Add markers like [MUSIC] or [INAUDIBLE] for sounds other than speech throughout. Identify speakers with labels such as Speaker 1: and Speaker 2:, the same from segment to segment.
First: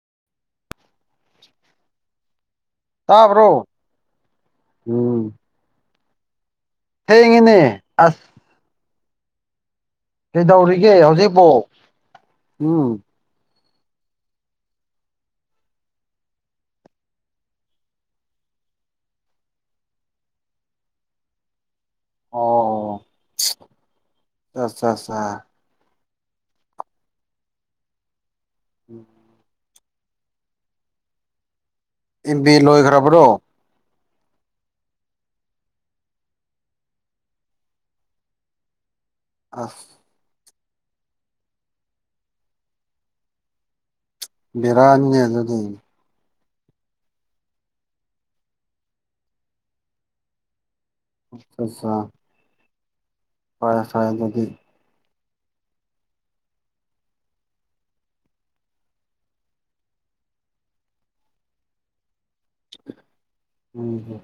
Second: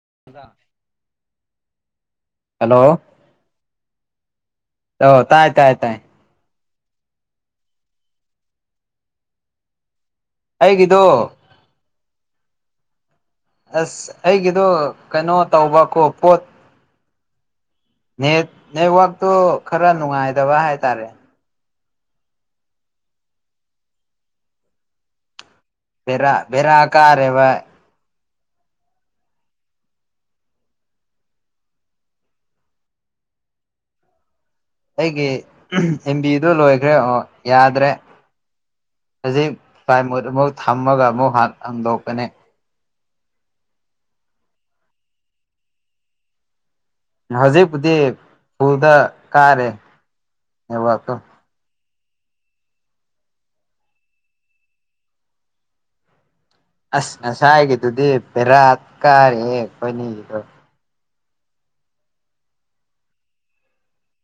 Speaker 1: [UNINTELLIGIBLE]
Speaker 2: [UNINTELLIGIBLE]
Speaker 1: hello
Speaker 2: ꯇꯥꯕ꯭ꯔꯣ
Speaker 1: ꯑꯣ
Speaker 2: ꯎꯝ
Speaker 1: ꯇꯥꯏ ꯇꯥꯏ ꯇꯥꯏ
Speaker 2: ꯊꯦꯡꯉꯦꯅꯦ ꯑꯁ ꯀꯩꯗꯧꯔꯤꯒꯦ
Speaker 1: ꯑꯩꯒꯤꯗꯣ
Speaker 2: ꯍꯧꯖꯤꯛꯄꯨ ꯎꯝ
Speaker 1: ꯑꯁ ꯑꯩꯒꯤꯗꯣ ꯀꯩꯅꯣ ꯇꯧꯕꯀꯣ ꯄꯣꯠ ꯅꯦꯠ ꯅꯦꯠꯋꯥꯛꯇꯣ ꯈꯔ ꯅꯨꯡꯉꯥꯏꯗꯕ ꯍꯥꯏꯇꯥꯔꯦ
Speaker 2: ꯑꯣ ꯑꯆꯥ ꯑꯆꯥ
Speaker 1: ꯕꯦꯔꯥ ꯕꯦꯔꯥ ꯀꯥꯔꯦꯕ
Speaker 2: ꯎꯝ ꯑꯦꯝ ꯃꯦ ꯂꯣꯏ ꯈꯔꯕ꯭ꯔꯣ
Speaker 1: ꯑꯩꯒꯤ ꯑꯦꯝ ꯕꯤꯗꯨ ꯂꯣꯏꯈ꯭ꯔꯦ ꯑꯣ ꯌꯥꯗ꯭ꯔꯦ ꯍꯧꯖꯤꯛ ꯐ꯭ꯂꯥ
Speaker 2: ꯑꯁ
Speaker 1: ꯃꯨꯠ ꯑꯃꯨꯛ ꯊꯝꯃꯒ ꯑꯃꯨꯛ ꯍꯥꯡꯗꯣꯛꯄꯅꯤ
Speaker 2: ꯕꯤꯔꯥꯅꯤꯅꯦ ꯑꯗꯨꯗꯤ
Speaker 1: ꯍꯧꯖꯤꯛꯄꯨꯗꯤ ꯐꯨꯜꯗ ꯀꯥꯔꯦ ꯅꯦꯠꯋꯥꯛꯇꯣ
Speaker 2: ꯑꯆꯥ ꯆꯥ ꯐꯔꯦ ꯐꯔꯦ ꯑꯗꯨꯗꯤ
Speaker 1: ꯑꯁ ꯉꯁꯥꯏꯒꯤꯗꯨꯗꯤ ꯕꯦꯔꯥ ꯀꯥꯔꯦꯍꯦ ꯑꯩꯈꯣꯏꯅꯤꯒꯤꯗꯣ
Speaker 2: ꯎꯝ ꯍꯝ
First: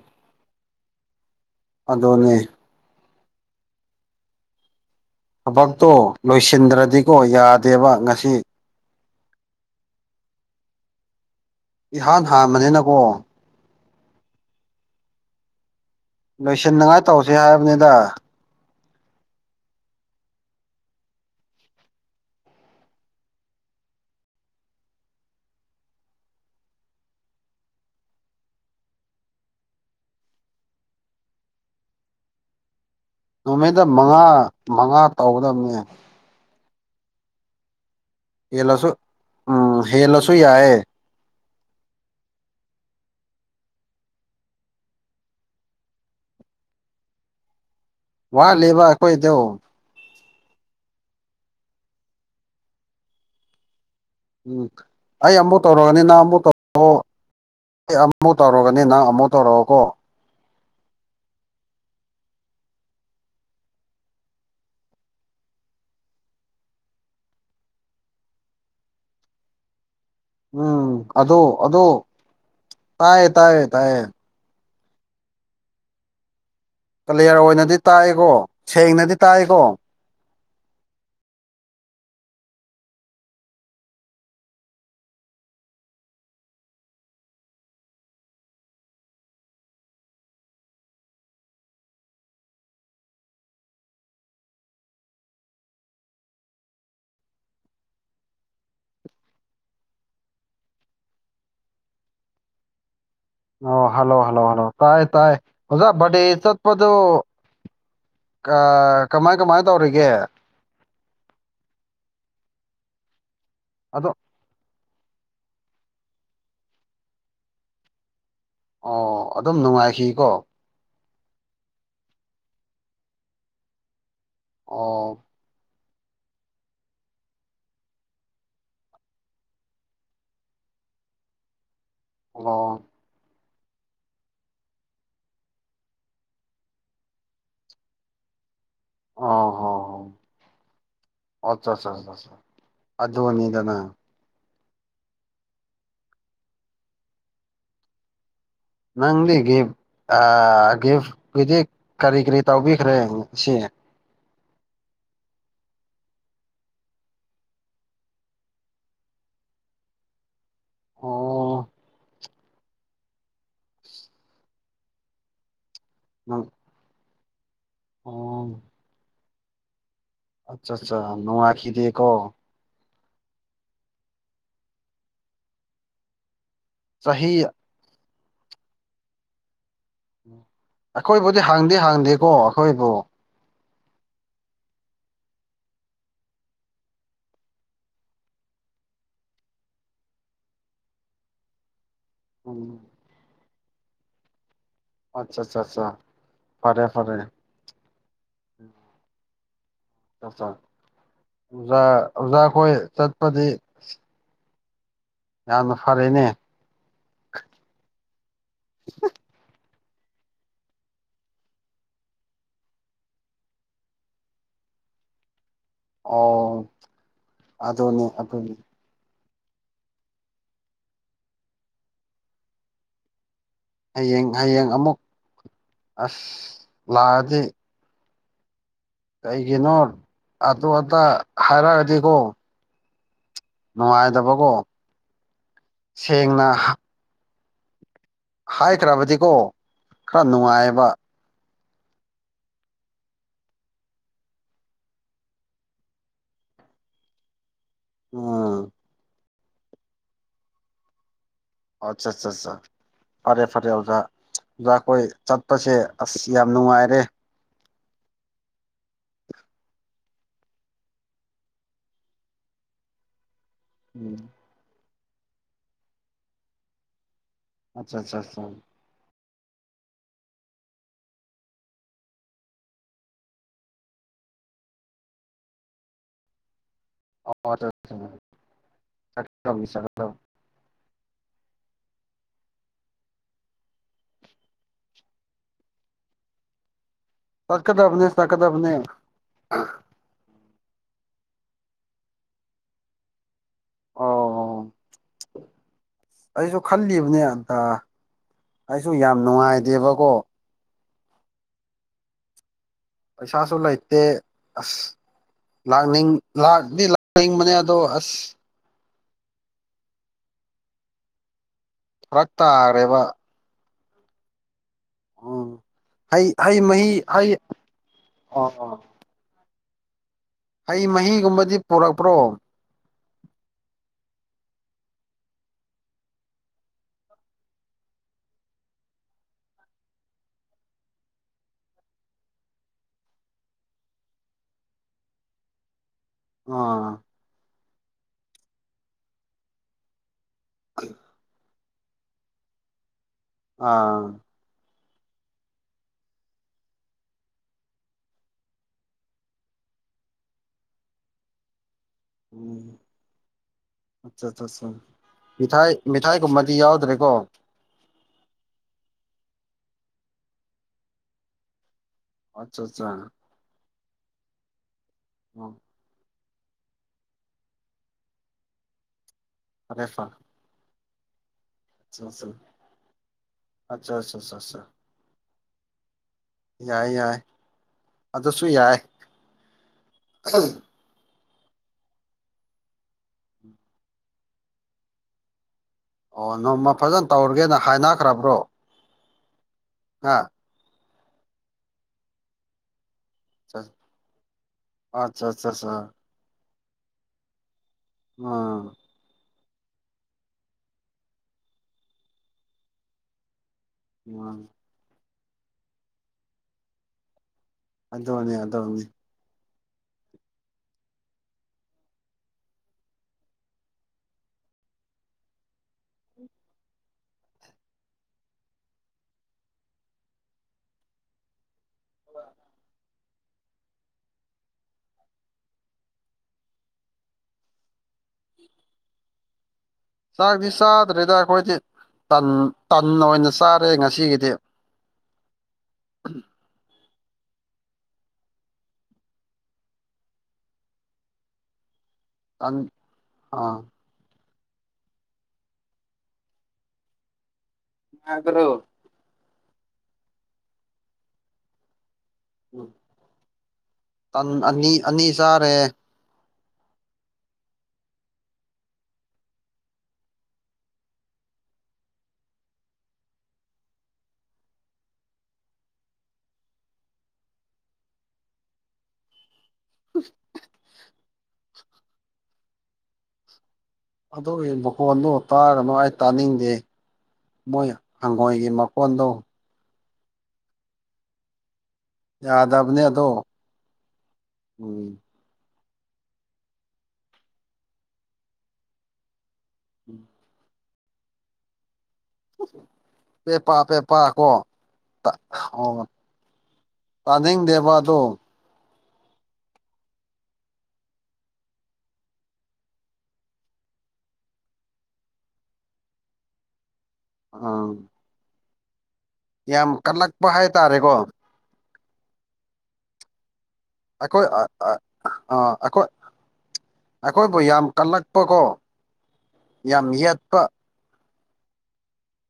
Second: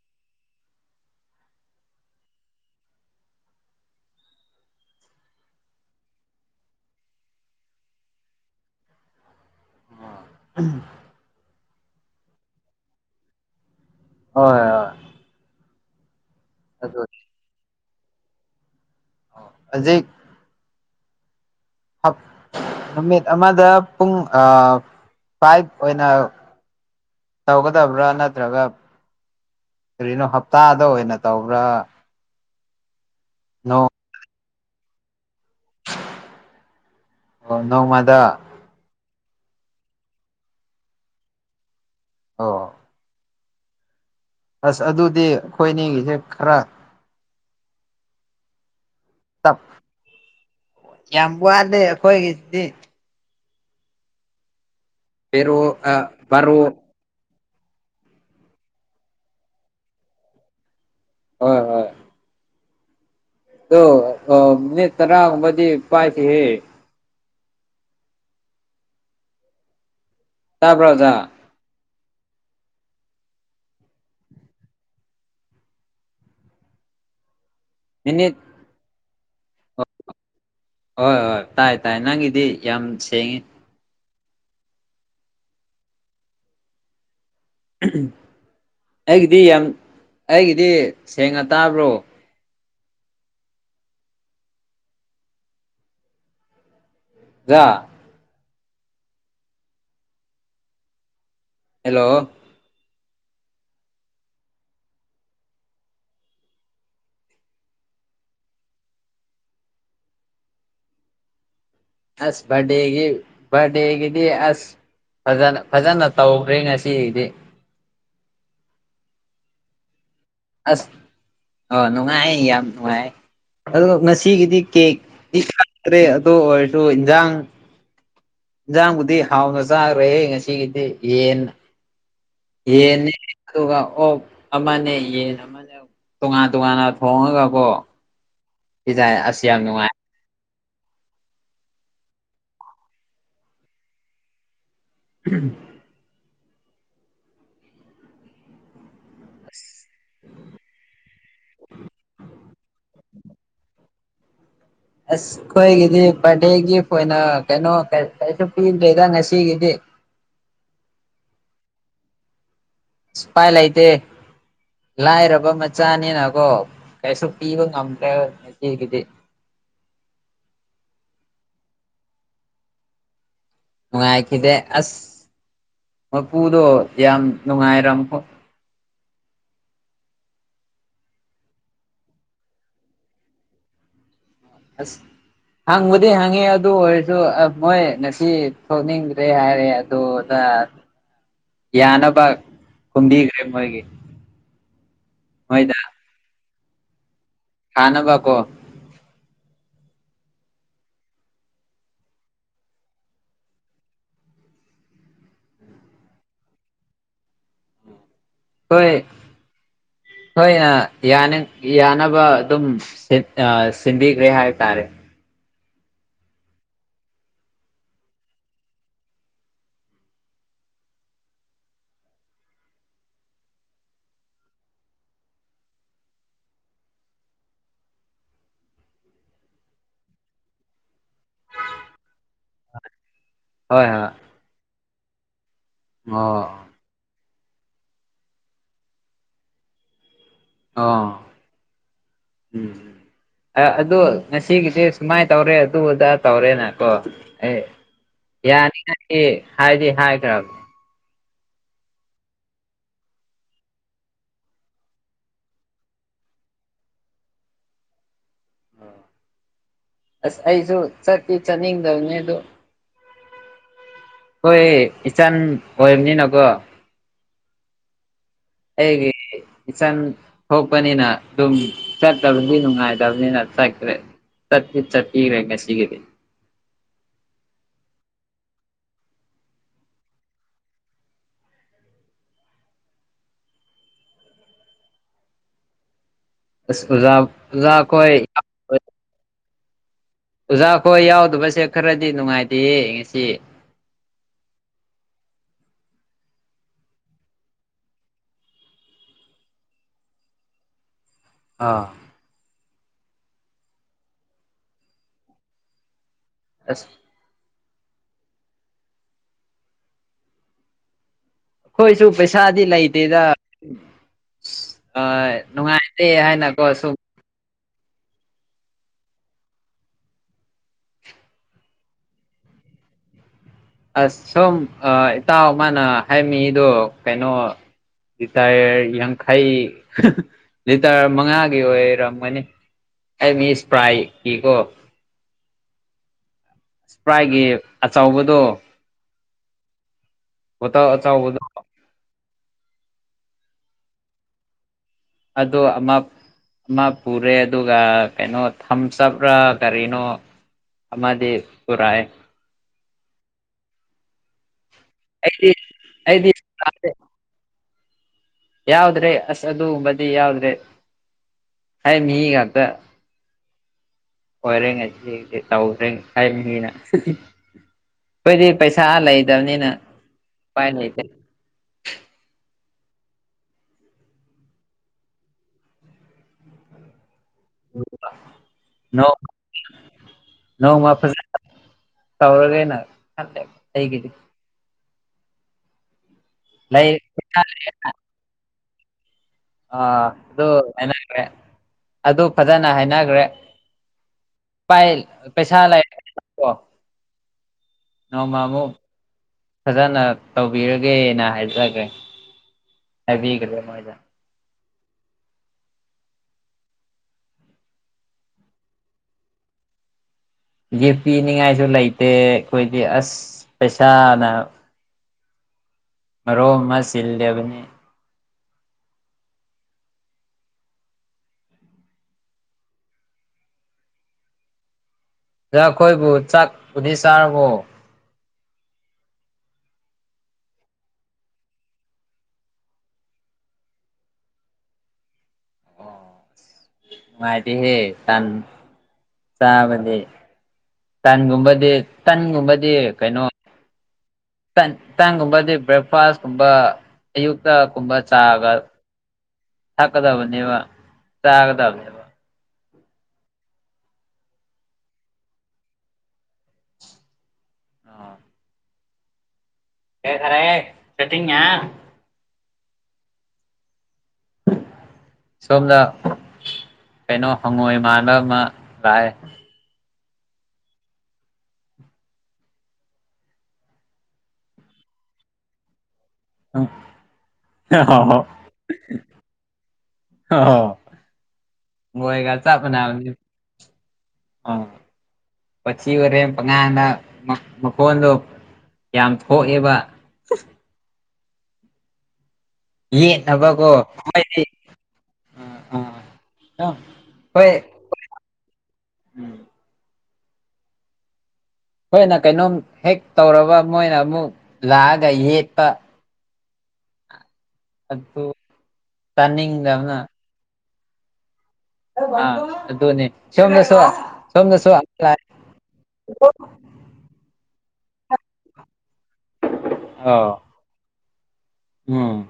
Speaker 2: ꯑꯗꯣꯅꯦ ꯊꯕꯛꯇꯣ ꯂꯣꯏꯁꯤꯟꯗ꯭ꯔꯗꯤꯀꯣ ꯌꯥꯗꯦꯕ ꯉꯁꯤ
Speaker 1: ꯑꯥ ꯎꯝ
Speaker 2: ꯏꯍꯥꯟ ꯍꯥꯟꯕꯅꯤꯅꯀꯣ
Speaker 1: ꯍꯣꯏ ꯍꯣꯏ ꯑꯗꯨ
Speaker 2: ꯂꯣꯏꯁꯤꯟꯅꯤꯉꯥꯏ ꯇꯧꯁꯦ ꯍꯥꯏꯕꯅꯤꯗ
Speaker 1: ꯍꯧꯖꯤꯛ ꯑꯞ ꯅꯨꯃꯤꯠ ꯑꯃꯗ ꯄꯨꯡ ꯐꯥꯏꯚ ꯑꯣꯏꯅ ꯇꯧꯒꯗꯕ꯭ꯔꯥ ꯅꯠꯇ꯭ꯔꯒ ꯀꯔꯤꯅꯣ ꯍꯞꯇꯥꯗ ꯑꯣꯏꯅ ꯇꯧꯕ꯭ꯔꯥ
Speaker 2: ꯅꯨꯃꯤꯠꯇ
Speaker 1: ꯅꯣꯡ
Speaker 2: ꯃꯉꯥ ꯃꯉꯥ ꯇꯧꯒꯗꯝꯅꯦ
Speaker 1: ꯑꯣ ꯅꯣꯡꯃ
Speaker 2: ꯍꯦꯜꯂꯁꯨ ꯎꯝ ꯍꯦꯜꯂꯁꯨ ꯌꯥꯏꯌꯦ
Speaker 1: ꯑꯣ ꯑꯁ ꯑꯗꯨꯗꯤ ꯑꯩꯈꯣꯏꯅꯤꯒꯤꯁꯦ ꯈꯔ
Speaker 2: ꯋꯥꯠꯂꯤꯕ ꯈꯣꯏꯗꯣ
Speaker 1: ꯇꯞ ꯌꯥꯝ ꯋꯥꯗꯦ ꯈꯣꯏꯒꯤꯁꯤꯗꯤ
Speaker 2: ꯎꯝ ꯑꯩ ꯑꯃꯨꯛ
Speaker 1: ꯄꯦꯔꯣ
Speaker 2: ꯇꯧꯔꯛꯑꯗꯤ ꯅꯪ ꯑꯃꯨꯛꯀ
Speaker 1: ꯕꯥꯔꯣ
Speaker 2: ꯇꯧꯔꯛꯑꯣ ꯑꯩ ꯑꯃꯨꯛ ꯇꯧꯔꯒꯅꯤ ꯅꯪ ꯑꯃꯨꯛ ꯇꯧꯔꯛꯑꯣꯀꯣ
Speaker 1: ꯍꯣꯏ ꯍꯣꯏ ꯑꯗꯣ ꯑ ꯃꯤꯅꯠ ꯇꯔꯥꯒꯨꯝꯕꯗꯤ ꯄꯥꯏꯈꯤꯌꯦ ꯇꯥꯕ꯭ꯔꯥ
Speaker 2: ꯎꯝ
Speaker 1: ꯑꯣꯖꯥ
Speaker 2: ꯑꯗꯣ ꯑꯗꯣ ꯇꯥꯏꯌꯦ ꯇꯥꯢꯌꯦ ꯇꯥꯢꯌꯦ ꯀꯂꯤꯌꯔ ꯑꯣꯏꯅꯗꯤ ꯇꯥꯏꯀꯣ
Speaker 1: ꯃꯤꯅꯤꯠ
Speaker 2: ꯁꯦꯡꯅꯗꯤ ꯇꯥꯏꯀꯣ
Speaker 1: ꯍꯣꯏ ꯍꯣꯏ ꯇꯥꯏ ꯇꯥꯏ ꯅꯪꯒꯤꯗꯤ ꯌꯥꯝ ꯁꯦꯡꯉꯤ ꯑꯩꯒꯤꯗꯤ ꯌꯥꯝ ꯑꯩꯒꯤꯗꯤ ꯁꯦꯡꯅ ꯇꯥꯕ꯭ꯔꯣ ꯗꯥ ꯍꯦꯜꯂꯣ
Speaker 2: ꯑꯣ ꯍꯜꯂꯣ ꯍꯜꯂꯣ ꯍꯜꯂꯣ ꯇꯥꯏ ꯇꯥꯥꯏ ꯑꯣꯖꯥ ꯕꯔꯠꯗꯦ ꯆꯠꯄꯗꯨ ꯑꯥ ꯀꯃꯥꯏ ꯀꯃꯥꯏ ꯇꯧꯔꯤꯒꯦ
Speaker 1: ꯑꯁ ꯕꯔꯠꯗꯦꯒꯤ
Speaker 2: ꯑꯗꯣ
Speaker 1: ꯕꯔꯠꯗꯦꯒꯤꯗꯤ ꯑꯁ ꯐꯖꯅ ꯐꯖꯅ ꯇꯧꯈ꯭ꯔꯦ ꯉꯁꯤꯗꯤ
Speaker 2: ꯑꯣ ꯑꯗꯨꯝ ꯅꯨꯡꯉꯥꯏꯈꯤꯀꯣ
Speaker 1: ꯑꯁ ꯑ ꯅꯨꯡꯉꯥꯏ ꯌꯥꯝ ꯅꯨꯡꯉꯥꯏ ꯑꯗꯣ ꯉꯁꯤ ꯁꯤꯒꯤꯗꯤ ꯀꯦꯛ
Speaker 2: ꯑꯣ
Speaker 1: ꯀꯛꯇ꯭ꯔꯦ ꯑꯗꯨ ꯑꯣꯏꯔꯁꯨ ꯏꯟꯖꯥꯡ ꯏꯟꯖꯥꯡꯕꯨꯗꯤ ꯍꯥꯎꯅ ꯆꯥꯈ꯭ꯔꯦ ꯉꯁꯤꯒꯤꯗꯤ ꯌꯦꯟꯅ
Speaker 2: ꯑꯣ
Speaker 1: ꯌꯦꯟꯅꯤ ꯑꯗꯨꯒ ꯑꯣꯛ ꯑꯃꯅꯦ ꯌꯦꯟ ꯑꯃꯅꯦ ꯇꯣꯉꯥꯟ ꯇꯣꯉꯥꯟꯅ ꯊꯣꯡꯉꯒꯀꯣ ꯄꯤꯖꯩ ꯑꯁ ꯌꯥꯝ ꯅꯨꯡꯉꯥꯏ
Speaker 2: ꯑꯆꯥ ꯆꯥ ꯆꯥ ꯆꯥ ꯑꯗꯨꯅꯤꯗꯅ
Speaker 1: [INAUDIBLE]
Speaker 2: ꯅꯪꯗꯤ ꯒꯦ ꯑꯑ ꯒꯤꯐꯀꯤꯗꯤ ꯀꯔꯤ ꯀꯔꯤ ꯇꯧꯕꯤꯈ꯭ꯔꯦ ꯁꯤ
Speaker 1: ꯑꯁ ꯑꯩꯈꯣꯏꯒꯤꯗꯤ ꯕꯔꯗꯦ ꯒꯤꯐ ꯑꯣꯏꯅ ꯀꯩꯅꯣ ꯀꯩꯁꯨ ꯄꯤꯗ꯭ꯔꯦꯗ ꯉꯁꯤꯒꯤꯗꯤ
Speaker 2: ꯑꯣ
Speaker 1: ꯎꯄꯥꯏ ꯂꯩꯇꯦ ꯂꯥꯏꯔꯕ
Speaker 2: ꯅꯪ
Speaker 1: ꯃꯆꯥꯅꯤꯅꯀꯣ ꯀꯩꯁꯨ ꯄꯤꯕ ꯉꯝꯗ꯭ꯔꯦ
Speaker 2: ꯑꯣ
Speaker 1: ꯉꯁꯤꯒꯤꯗꯤ
Speaker 2: ꯑꯆꯥ ꯑꯆꯥꯥ ꯅꯣꯉꯥꯢꯈꯤꯗꯦꯀꯣ
Speaker 1: ꯅꯨꯡꯉꯥꯏꯈꯤꯗꯦ ꯑꯁ ꯃꯄꯨꯗꯣ ꯌꯥꯝ
Speaker 2: ꯆꯍꯤ
Speaker 1: ꯅꯨꯡꯉꯥꯏꯔꯝꯃꯣ
Speaker 2: ꯑꯩꯈꯣꯏꯕꯨꯗꯤ ꯍꯥꯡꯗꯦ ꯍꯥꯡꯗꯦꯀꯣ ꯑꯩꯈꯣꯏꯕꯨ
Speaker 1: ꯑꯁ ꯍꯪꯕꯨꯗꯤ ꯍꯪꯉꯦ ꯑꯗꯨ ꯑꯣꯏꯔꯁꯨ ꯃꯣꯏ ꯉꯁꯤ ꯊꯣꯛꯅꯤꯡꯗ꯭ꯔꯦ ꯍꯥꯏꯔꯦ ꯑꯗꯨꯗ ꯑ
Speaker 2: [INAUDIBLE]
Speaker 1: ꯌꯥꯅꯕ
Speaker 2: ꯎꯝ
Speaker 1: ꯀꯨꯝꯕꯤꯈ꯭ꯔꯦ ꯃꯣꯏꯒꯤ
Speaker 2: ꯑꯆꯥ ꯆꯥ
Speaker 1: ꯃꯣꯏꯗ
Speaker 2: ꯆꯥ ꯐꯔꯦ ꯐꯔꯦ
Speaker 1: ꯊꯥꯅꯕ ꯀꯣ
Speaker 2: ꯑꯣꯖꯥ ꯑꯣꯖꯥ ꯈꯣꯏ ꯆꯠꯄꯗꯤ ꯌꯥꯝꯅ ꯐꯔꯦꯅꯦ
Speaker 1: ꯍꯣꯏ ꯍꯣꯏ ꯑ ꯌꯥꯅꯦ ꯌꯥꯅꯕ ꯑꯗꯨꯝ ꯁꯤꯟ ꯁꯤꯟꯕꯤꯈ꯭ꯔꯦ ꯍꯥꯏ ꯇꯔꯦ
Speaker 2: ꯑꯣ ꯑꯗꯨꯅꯤ ꯑꯗꯨꯅꯤ ꯍꯌꯦꯡ ꯍꯌꯦꯡ ꯑꯃꯨꯛ ꯑꯁ ꯂꯥꯛꯑꯗꯤ ꯀꯩꯒꯤꯅꯣ ꯑꯇꯣ ꯑꯇꯥ ꯍꯥꯏꯔꯛꯑꯗꯤꯀꯣ
Speaker 1: ꯍꯣꯏ ꯍꯣꯏ
Speaker 2: ꯅꯨꯡꯉꯥꯏꯗꯕꯒꯣ ꯁꯦꯡꯅ
Speaker 1: ꯑꯣ
Speaker 2: ꯍꯥꯏꯈ꯭ꯔꯕꯗꯤꯀꯣ ꯈ꯭ꯔ ꯅꯨꯡꯉꯥꯏꯑꯕ
Speaker 1: ꯑꯣ ꯎꯝ ꯑꯗꯨ ꯉꯁꯤꯒꯤꯗꯤ ꯁꯨꯃꯥꯏꯅ ꯇꯧꯔꯦ ꯑꯗꯨꯗ ꯇꯧꯔꯦꯅꯀꯣ ꯑꯩ
Speaker 2: ꯎꯝ
Speaker 1: ꯌꯥꯅꯤ ꯍꯥꯏꯗꯤ ꯍꯥꯏꯗꯤ ꯍꯥꯏꯈ꯭ꯔꯝ
Speaker 2: ꯑꯆꯥ -ꯆꯥ -ꯆꯥ ꯐꯔꯦ ꯐꯔꯦ ꯑꯣꯖꯥ ꯑꯣꯖꯥ ꯑꯩꯈꯣꯏ ꯆꯠꯄꯁꯦ ꯑꯁ ꯌꯥꯝ ꯅꯨꯡꯉꯥꯏꯔꯦ
Speaker 1: ꯑꯁ ꯑꯩꯁꯨ ꯆꯠꯇꯤ ꯆꯠꯅꯤꯡꯗꯕꯅꯤ ꯑꯗꯨ
Speaker 2: ꯎꯝ
Speaker 1: ꯍꯣꯏ ꯏꯆꯟ ꯑꯣ꯭ꯏꯝꯅꯤꯅꯀꯣ
Speaker 2: ꯑꯆꯥ ꯆꯥ
Speaker 1: ꯑꯩꯒꯤ ꯏꯆꯟ ꯊꯣꯛꯄꯅꯤꯅ ꯑꯗꯨꯝ ꯆꯠꯇꯕꯗꯤ ꯅꯨꯡꯉꯥꯏꯇꯕꯅꯤꯅ ꯆꯠꯈ꯭ꯔꯦ ꯆꯠꯇꯤ ꯆꯠꯄꯤꯔꯦ ꯉꯁꯤꯒꯤꯗꯤ
Speaker 2: ꯆꯀꯗꯧꯅꯤ ꯆꯀꯗꯧꯅꯤ
Speaker 1: ꯑꯁ ꯎꯖꯥ ꯎꯖꯥ
Speaker 2: ꯆꯠꯀꯗꯕꯅꯦ
Speaker 1: ꯀꯣꯏ
Speaker 2: ꯆꯠꯀꯗꯕꯅꯦ [UNINTELLIGIBLE]
Speaker 1: ꯑꯣꯖꯥꯈꯣꯏ ꯌꯥꯎꯗꯕꯁꯦ ꯈꯔꯗꯤ ꯅꯨꯡꯉꯥꯏꯇꯦꯌꯦ ꯉꯁꯤ
Speaker 2: ꯑꯣ ꯑꯩꯖꯨ ꯈꯜꯂꯤꯕꯅꯦ ꯑꯇ ꯑꯩꯁꯨ ꯌꯥꯝ ꯅꯨꯡꯉꯥꯏꯗꯦꯕꯀꯣ
Speaker 1: ꯑꯥ
Speaker 2: ꯄꯩꯁꯥꯁꯨ ꯂꯩꯇꯦ ꯑꯁ ꯂꯥꯛꯅꯤꯡ ꯂꯗꯤ
Speaker 1: ꯑꯁ
Speaker 2: ꯂꯥꯛꯅꯤꯡꯕꯅꯦ ꯑꯗꯣ ꯑꯁ
Speaker 1: ꯑꯈꯣꯏꯁꯨ
Speaker 2: ꯐꯔꯛ
Speaker 1: ꯄꯩꯁꯥꯗꯤ
Speaker 2: ꯇꯥꯈ꯭ꯔꯦꯕ
Speaker 1: ꯂꯩꯇꯦꯗ ꯑꯥ
Speaker 2: ꯎꯝ
Speaker 1: ꯅꯨꯡꯉꯥꯏꯔꯦ ꯍꯥꯏꯅꯀꯣ ꯁꯨꯝ
Speaker 2: ꯑꯥ ꯑꯥ ꯍꯩ ꯃꯍꯤꯒꯨꯝꯕꯗꯤ ꯄꯨꯔꯛꯄ꯭ꯔꯣ
Speaker 1: ꯑꯁ ꯁꯣꯝ ꯏꯇꯥꯎ ꯃꯥꯅ ꯍꯩꯝ ꯃꯤꯗꯣ ꯀꯩꯅꯣ ꯂꯤꯇ꯭ꯔ ꯌꯥꯡꯈꯩ ꯂꯤꯇ꯭ꯔ ꯃꯉꯥꯒꯤ ꯑꯣꯏꯔꯝꯒꯅꯤ ꯑꯩ ꯃꯤꯁ ꯄ꯭ꯔꯥꯏ ꯀꯤꯀꯣ
Speaker 2: ꯑꯥ
Speaker 1: ꯁꯄ꯭ꯔꯥꯏꯒꯤ ꯑꯆꯧꯕꯗꯣ ꯕꯣꯇꯜ ꯑꯆꯥꯎꯕꯗꯣ
Speaker 2: ꯑꯥ
Speaker 1: ꯑꯗꯣ ꯑꯃ ꯑꯃ ꯄꯨꯔꯦ ꯑꯗꯨꯒ ꯀꯩꯅꯣ ꯊꯝꯆꯕ꯭ꯔꯥ ꯀꯔꯤꯅꯣ ꯑꯃꯗꯤ ꯄꯨꯔꯑꯦ
Speaker 2: ꯎꯝ ꯑꯠꯆꯥ ꯑꯠꯆꯥꯆꯥ
Speaker 1: ꯑꯩꯗꯤ
Speaker 2: ꯃꯤꯊꯥꯏ
Speaker 1: ꯑꯩꯗꯤ
Speaker 2: ꯃꯤꯊꯥꯏꯒꯨꯝꯕꯗꯤ ꯌꯥꯎꯗ꯭ꯔꯦꯀꯣ
Speaker 1: ꯌꯥꯎꯗ꯭ꯔꯦ ꯑꯁ ꯑꯗꯨꯝꯕꯗꯤ ꯌꯥꯎꯗ꯭ꯔꯦ ꯍꯥꯏ ꯃꯤ
Speaker 2: ꯑꯠꯆꯥ
Speaker 1: ꯉꯥꯛꯇ
Speaker 2: ꯑꯠꯆꯥ
Speaker 1: ꯑꯣꯏꯔꯦ ꯉꯁꯤ
Speaker 2: ꯑꯣ
Speaker 1: ꯇꯧꯈ꯭ꯔꯦ ꯍꯥꯏꯕꯅꯤꯅ ꯈꯣꯏꯗꯤ ꯄꯩꯁꯥ ꯂꯩꯇꯕꯅꯤꯅ ꯄꯥꯏꯅꯩ [UNINTELLIGIBLE]
Speaker 2: ꯑꯆꯥ ꯑꯆꯥ ꯑꯆꯥ ꯆꯥ ꯌꯥꯏ ꯌꯥꯏ ꯑꯗꯨꯁꯨ ꯌꯥꯏ ꯑꯣ
Speaker 1: ꯅꯣꯡꯃ ꯐꯖꯅ ꯇꯧꯔꯒꯦꯅ ꯈꯜꯂꯦ ꯑꯩꯒꯤꯗꯤ
Speaker 2: ꯑꯣ ꯅꯣꯡꯃ
Speaker 1: ꯂꯩ
Speaker 2: ꯐꯖꯅ ꯇꯧꯔꯒꯦꯅ ꯍꯥꯏꯅꯈ꯭ꯔꯕ꯭ꯔꯣ
Speaker 1: ꯑꯥ
Speaker 2: ꯍꯥ
Speaker 1: ꯑꯗꯨ ꯍꯥꯏꯅꯈ꯭ꯔꯦ ꯑꯗꯨ ꯐꯖꯅ ꯍꯥꯏꯅ
Speaker 2: ꯑꯠꯆꯥ ꯑꯠꯆꯥ ꯑꯠꯆꯥ
Speaker 1: [UNINTELLIGIBLE]
Speaker 2: ꯎꯝ
Speaker 1: ꯅꯣꯡꯃꯃꯨꯛ ꯐꯖꯅ ꯇꯧꯕꯤꯔꯒꯦꯅ ꯍꯥꯏꯖꯒ꯭ꯔꯦ ꯍꯥꯏꯕꯤꯒ꯭ꯔꯦ
Speaker 2: ꯎꯝ ꯑꯗꯨꯅꯤ ꯑꯗꯨꯅꯤ
Speaker 1: ꯒꯤꯐ ꯄꯤꯅꯤꯡꯉꯥꯏꯁꯨ ꯂꯩꯇꯦ ꯑꯩꯈꯣꯏꯒꯤ ꯑꯁ ꯄꯩꯁꯥꯅ ꯃꯔꯣꯝꯃ ꯆꯤꯜꯂꯤꯕꯅꯤ ꯑꯗ ꯑꯩꯈꯣꯏꯕꯨ ꯆꯥꯛꯄꯨꯗꯤ ꯆꯥꯔꯕꯣ
Speaker 2: ꯆꯥꯛꯗꯤ ꯆꯥꯗ꯭ꯔꯦꯗ ꯑꯩꯈꯣꯏꯗꯤ ꯇꯟ ꯇꯟ ꯑꯣꯏꯅ ꯆꯥꯔꯦ ꯉꯁꯤꯒꯤꯗꯤ
Speaker 1: ꯅꯨꯡꯉꯥꯏꯇꯦ ꯍꯦ ꯇꯟ ꯆꯥꯕꯗꯤ ꯇꯟꯒꯨꯝꯕꯗꯤ
Speaker 2: ꯇꯟ
Speaker 1: ꯇꯟꯒꯨꯝꯕꯗꯤ ꯀꯩꯅꯣ
Speaker 2: ꯑꯥ
Speaker 1: ꯇꯟ ꯒꯨꯝꯕꯗꯤ ꯕ꯭ꯔꯦꯛꯐꯥꯁ ꯀꯨꯝꯕ ꯑꯌꯨꯛꯇ ꯀꯨꯝꯕ ꯆꯥꯒ ꯊꯛꯀꯗꯕꯅꯦꯕ ꯆꯥꯒꯗꯕꯅꯦꯕ
Speaker 2: ꯇꯟ ꯑꯅꯤ ꯑꯅꯤ ꯆꯥꯔꯦ
Speaker 1: [UNINTELLIGIBLE] ꯁꯣꯝꯅꯥ ꯀꯩꯅꯣ ꯍꯪꯉꯣꯏ ꯃꯥꯟꯕ ꯑꯃ ꯂꯥꯛꯑꯦ
Speaker 2: [UNINTELLIGIBLE] ꯑꯗꯣꯒꯤ ꯃꯈꯣꯟꯗꯣ ꯇꯥꯔꯅꯣ ꯇꯥꯅꯤꯡꯗꯦ ꯃꯣꯏ ꯍꯪꯉꯣꯏꯒꯤ ꯃꯈꯣꯟꯗꯣ
Speaker 1: [UNINTELLIGIBLE] ꯍꯉꯣꯏꯒ ꯆꯄ
Speaker 2: ꯌꯥꯗꯕꯅꯦ ꯑꯗꯣ
Speaker 1: ꯃꯥꯅꯕꯅꯤ ꯑꯥ
Speaker 2: ꯎꯝ
Speaker 1: ꯋꯥꯊꯤ ꯋꯥꯔꯦꯝ ꯄꯉꯥꯟꯗ ꯃꯈꯣꯟꯗꯣ ꯌꯥꯝ ꯍꯣ ꯑꯦꯕ
Speaker 2: ꯄꯦ ꯄꯥ ꯄꯦ
Speaker 1: ꯌꯦꯠꯅꯕꯀꯣ
Speaker 2: ꯄꯥ ꯀꯣ
Speaker 1: ꯑꯩꯈꯣꯏꯗꯤ ꯑꯥ
Speaker 2: ꯑꯣ
Speaker 1: ꯑꯥ ꯑꯥ
Speaker 2: ꯇꯥꯅꯤꯡꯗꯦꯕ ꯑꯗꯣ
Speaker 1: ꯎꯝ ꯑꯩꯈꯣꯏꯅ ꯀꯩꯅꯣꯝ ꯍꯦꯛ ꯇꯧꯔꯕ ꯃꯣꯏꯅ ꯑꯃꯨꯛ ꯂꯥꯛꯑꯒ ꯌꯦꯠꯄ
Speaker 2: ꯑꯥ
Speaker 1: ꯑꯗꯨ
Speaker 2: ꯌꯥꯝ
Speaker 1: ꯇꯥꯅꯤꯡꯗꯕꯅ
Speaker 2: ꯀꯠꯂꯛꯄ ꯍꯥꯏꯇꯥꯔꯦꯀꯣ
Speaker 1: ꯑꯥ ꯑꯗꯨꯅꯤ ꯁꯣꯝꯗꯁꯨ
Speaker 2: ꯑꯩꯈꯣꯏ
Speaker 1: ꯁꯣꯝꯗꯁꯨ
Speaker 2: ꯑꯩꯈꯣꯏ ꯑꯩꯈꯣꯏꯕꯨ ꯌꯥꯝ ꯀꯜꯂꯛꯄꯀꯣ ꯌꯥꯝ ꯌꯦꯠꯄ
Speaker 1: ꯎꯝ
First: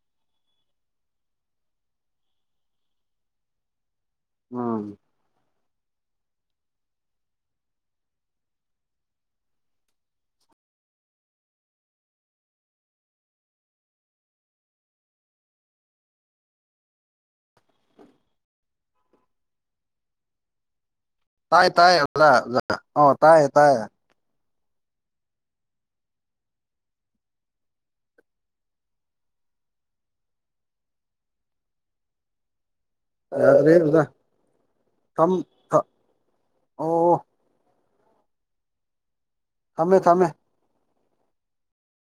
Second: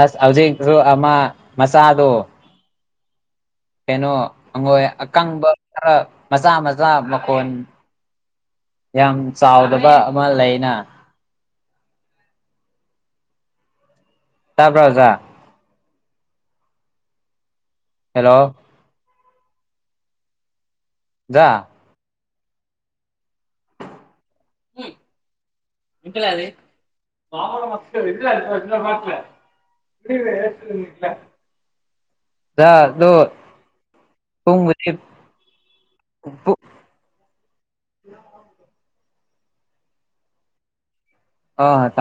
Speaker 1: ꯑꯁ ꯍꯧꯖꯤꯛ ꯁꯨ ꯑꯃ ꯃꯆꯥꯗꯣ ꯀꯩꯅꯣ
Speaker 2: ꯎꯝ
Speaker 1: ꯑꯩꯉꯣꯏ ꯑꯀꯪꯕ ꯈꯔ ꯃꯆꯥ ꯃꯆꯥ ꯃꯈꯣꯟ ꯌꯥꯝ ꯆꯥꯎꯗꯕ ꯑꯃ ꯂꯩꯅ ꯇꯥꯕ꯭ꯔ ꯑꯣꯖꯥ ꯍꯦꯜꯂꯣ
Speaker 2: ꯇꯥꯏ ꯇꯥꯏ ꯑꯣꯖꯥ ꯑꯣꯖꯥ ꯑꯣꯖꯥ ꯇꯥꯏ ꯇꯥꯏ
Speaker 1: [UNINTELLIGIBLE] [UNINTELLIGIBLE]
Speaker 2: ꯌꯥꯗ꯭ꯔꯦ ꯑꯣꯖꯥ ꯊꯝ
Speaker 1: [UNINTELLIGIBLE]
Speaker 2: ꯑꯣ
Speaker 1: [UNINTELLIGIBLE]
Speaker 2: ꯊꯃꯦ ꯊꯝꯃꯦ
Speaker 1: ꯑꯥ ꯇꯥ